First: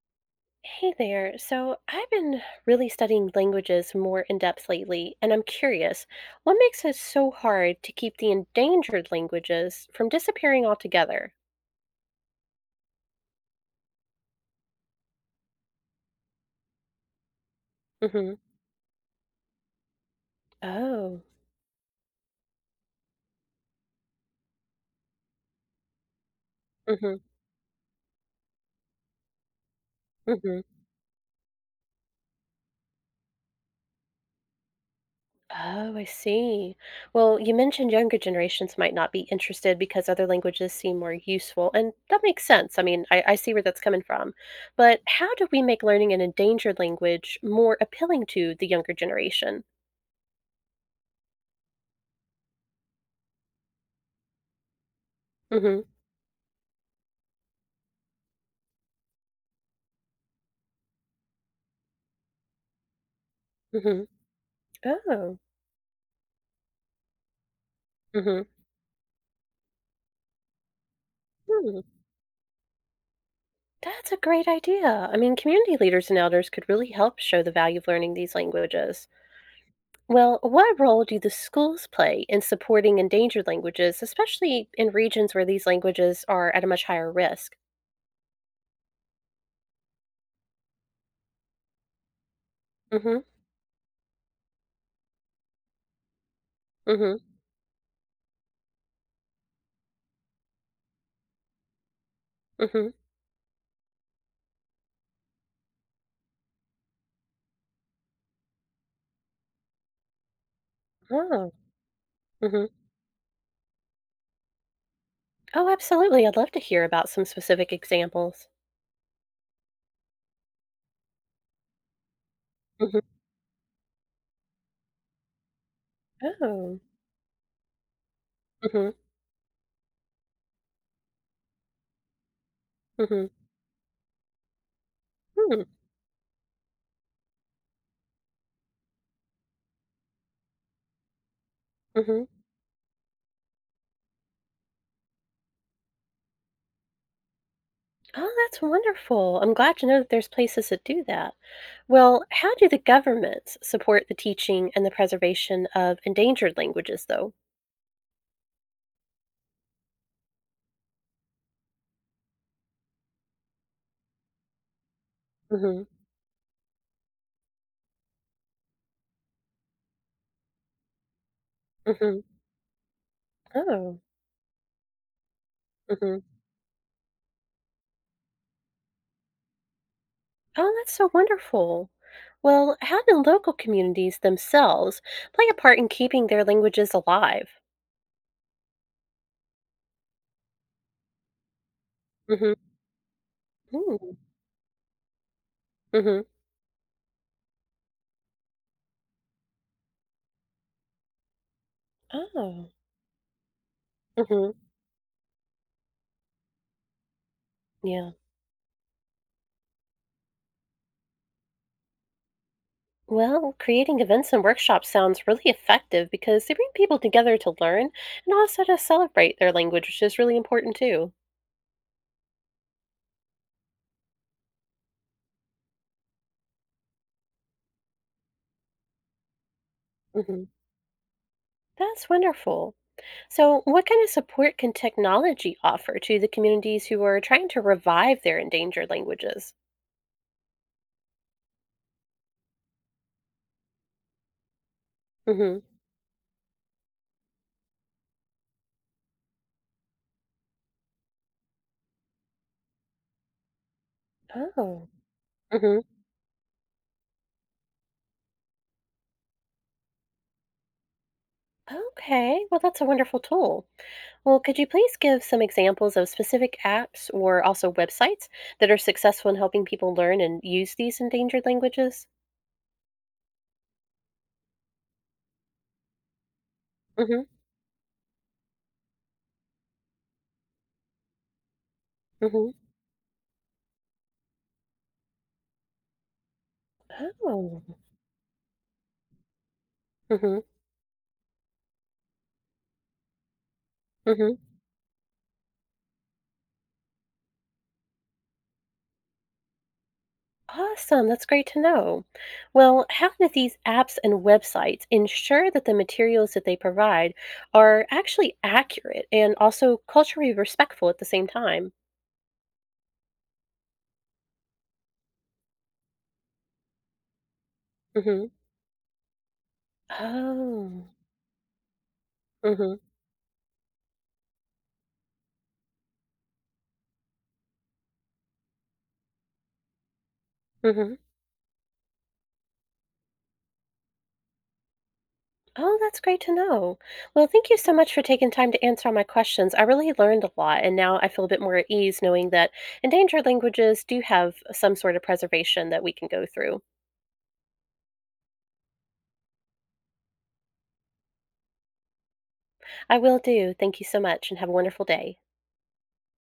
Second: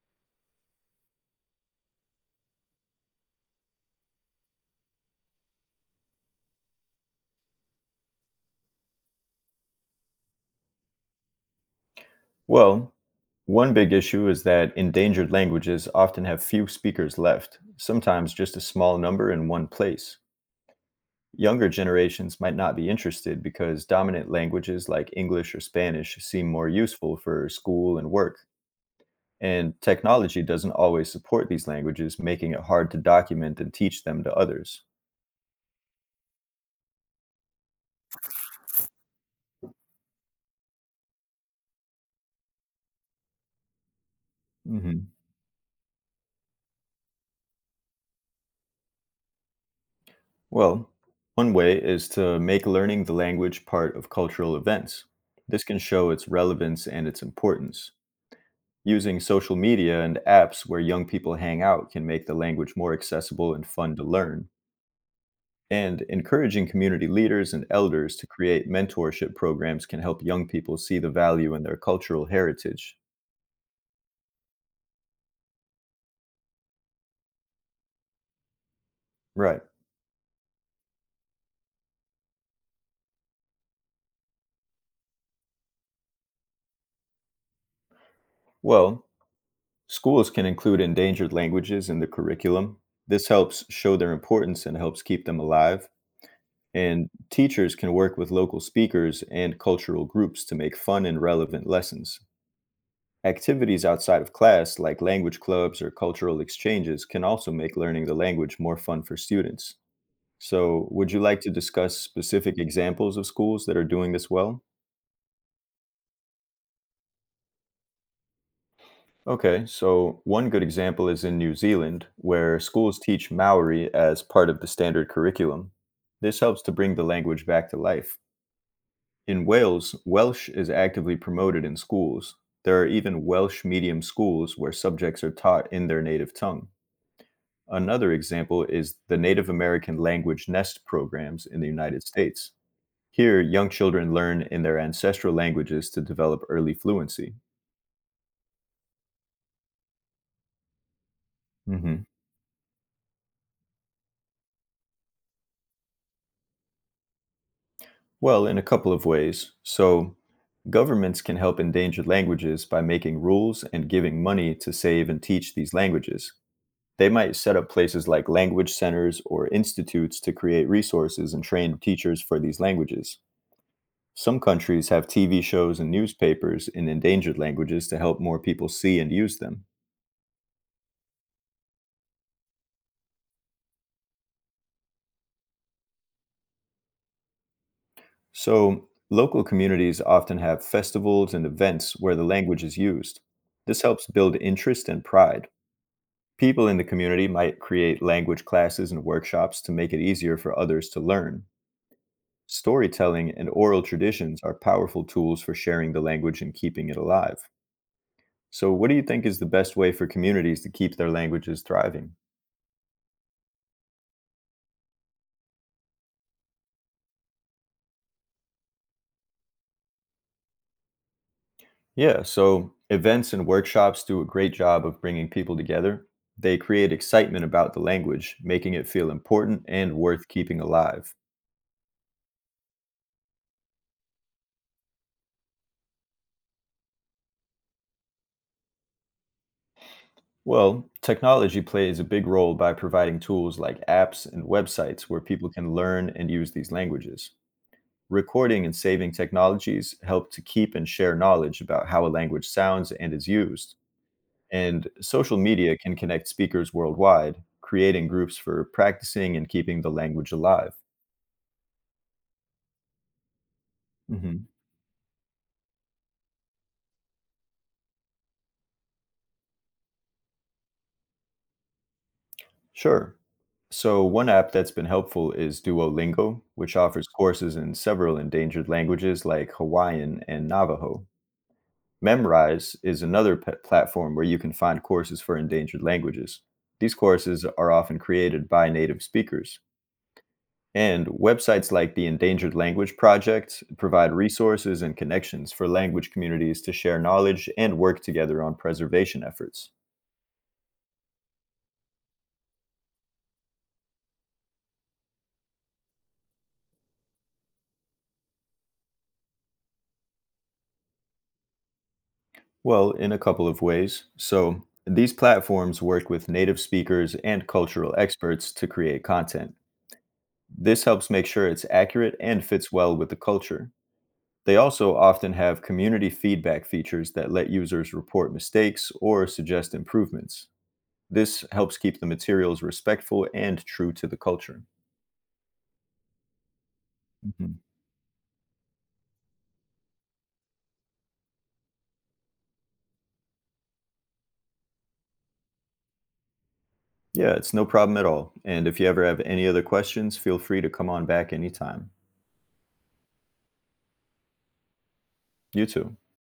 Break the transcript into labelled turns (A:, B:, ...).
A: Hey there. So I've been really studying languages more in depth lately, and I'm curious, what makes it so hard to keep the endangered languages from disappearing altogether?
B: Well, one big issue is that endangered languages often have few speakers left, sometimes
A: Mm-hmm.
B: just a small number in one place.
A: Oh.
B: Younger generations might not be interested because dominant languages like English or Spanish seem more
A: Mm-hmm.
B: useful for school and work, and technology
A: Mm-hmm.
B: doesn't always support these languages, making it hard to document and teach them to others.
A: Oh, I see. Well, you mentioned younger generations might not be interested because other languages seem more useful, and that makes sense. I see where that's coming from. But
B: hmm
A: how do we make learning an endangered language more appealing to the younger generation?
B: Well, one way is to make learning the language part of cultural events. This can
A: Mm-hmm.
B: show its relevance and its importance. Using social media and apps where young people hang out can make the language more accessible and fun to
A: Mm-hmm.
B: learn.
A: Oh.
B: And encouraging community leaders and elders to
A: Mhm.
B: create mentorship programs can help young people see the value in their
A: Hmm.
B: cultural heritage.
A: That's a great idea. I mean, community leaders and elders could really help show the value of learning these languages.
B: Right.
A: Well, what role do the schools play in supporting endangered languages, especially in regions where these languages are at a much higher risk?
B: Well, schools can include endangered languages in the curriculum.
A: Mhm.
B: This helps show their importance and helps keep them alive. And
A: Mhm.
B: teachers can work with local speakers and cultural groups to make fun and relevant lessons.
A: Mhm.
B: Activities outside of class, like language clubs or cultural exchanges, can also make learning the language more fun for students. So, would you like to
A: Oh.
B: discuss specific
A: Mhm.
B: examples of schools that are doing this well?
A: Oh, absolutely. I'd love to hear about some specific examples.
B: Okay, so one good example is in New Zealand, where schools
A: Mhm.
B: teach Maori as part of the standard curriculum. This helps to
A: Oh.
B: bring the language back to life.
A: Mhm.
B: In Wales, Welsh is actively promoted in schools. There are even
A: Mhm.
B: Welsh medium schools where subjects are
A: Hmm.
B: taught in their native tongue. Another example is the Native American language nest programs in the United
A: Mhm.
B: States. Here, young children learn in their ancestral languages to develop early fluency.
A: Oh, that's wonderful. I'm glad to know that there's places that do that.
B: hmm
A: Well, how do the governments support the teaching and the preservation of endangered languages, though?
B: Well, in a couple of ways. So, governments can help endangered languages by making rules and giving money to save and teach these
A: Hmm.
B: languages. They might set up places like language centers or institutes to create resources and train
A: Hmm.
B: teachers for these languages.
A: Oh.
B: Some countries have TV shows and
A: Hmm.
B: newspapers in endangered languages to help more people see and use them.
A: Oh, that's so wonderful. Well, how do local communities themselves play a part in keeping their languages alive?
B: So, local communities often have festivals and events where the
A: Mm-hmm.
B: language is used. This helps
A: Mm-hmm.
B: build interest and pride.
A: Mm-hmm.
B: People in the community might create language classes and workshops to make it easier for others to learn.
A: Oh.
B: Storytelling and oral traditions
A: Mm-hmm.
B: are powerful tools for sharing the language and keeping it alive.
A: Yeah.
B: So, what do you think is the best way for communities to keep their languages thriving?
A: Well, creating events and workshops sounds really effective because they bring people together to learn and also to celebrate their language, which is really important too.
B: Yeah, so events and workshops do a great job of bringing people together. They create excitement about the language, making it feel important and worth
A: Hmm.
B: keeping alive.
A: That's wonderful. So, what kind of support can technology offer to the communities who are trying to revive their endangered languages?
B: Well, technology plays a big role by providing tools like apps and websites where people
A: Hmm.
B: can learn and use these languages. Recording and saving technologies help to keep and share knowledge about how a language sounds and is used. And
A: Oh.
B: social media
A: Hmm.
B: can connect speakers worldwide, creating groups for practicing and keeping the language alive.
A: Okay. Well, that's a wonderful tool. Well,
B: Mhm.
A: could you please give some examples of specific apps or also websites that are successful in helping people learn and use these endangered languages?
B: Sure. So, one app that's been helpful is Duolingo, which offers
A: Hmm.
B: courses in several endangered languages like Hawaiian and Navajo.
A: Hmm.
B: Memrise is another platform where you can find courses for endangered languages. These courses
A: Oh.
B: are often created by native speakers.
A: Mhm,
B: And websites like the Endangered Language Project provide
A: mhm.
B: resources and connections for language communities to share knowledge and work together on preservation efforts.
A: Awesome, that's great to know. Well, how do these apps and websites ensure that the materials that they provide are actually accurate and also culturally respectful at the same time?
B: Well, in a couple of ways. So, these platforms work with native speakers and cultural
A: Mhm.
B: experts to create content. This
A: Oh.
B: helps make sure it's accurate and fits
A: Mhm,
B: well with the culture. They also often have community feedback features that let users report mistakes or suggest improvements.
A: mhm.
B: This helps keep the materials respectful and true to the culture.
A: Oh, that's great to know. Well, thank you
B: Mhm.
A: so much for taking time to answer all my questions. I really learned a lot, and now I feel a bit more at ease knowing that endangered languages do have some sort of preservation that we can go through.
B: Yeah, it's no problem at all. And if you ever have any other questions, feel free to come on back anytime.
A: I will do. Thank you so much and have a wonderful day.
B: You too.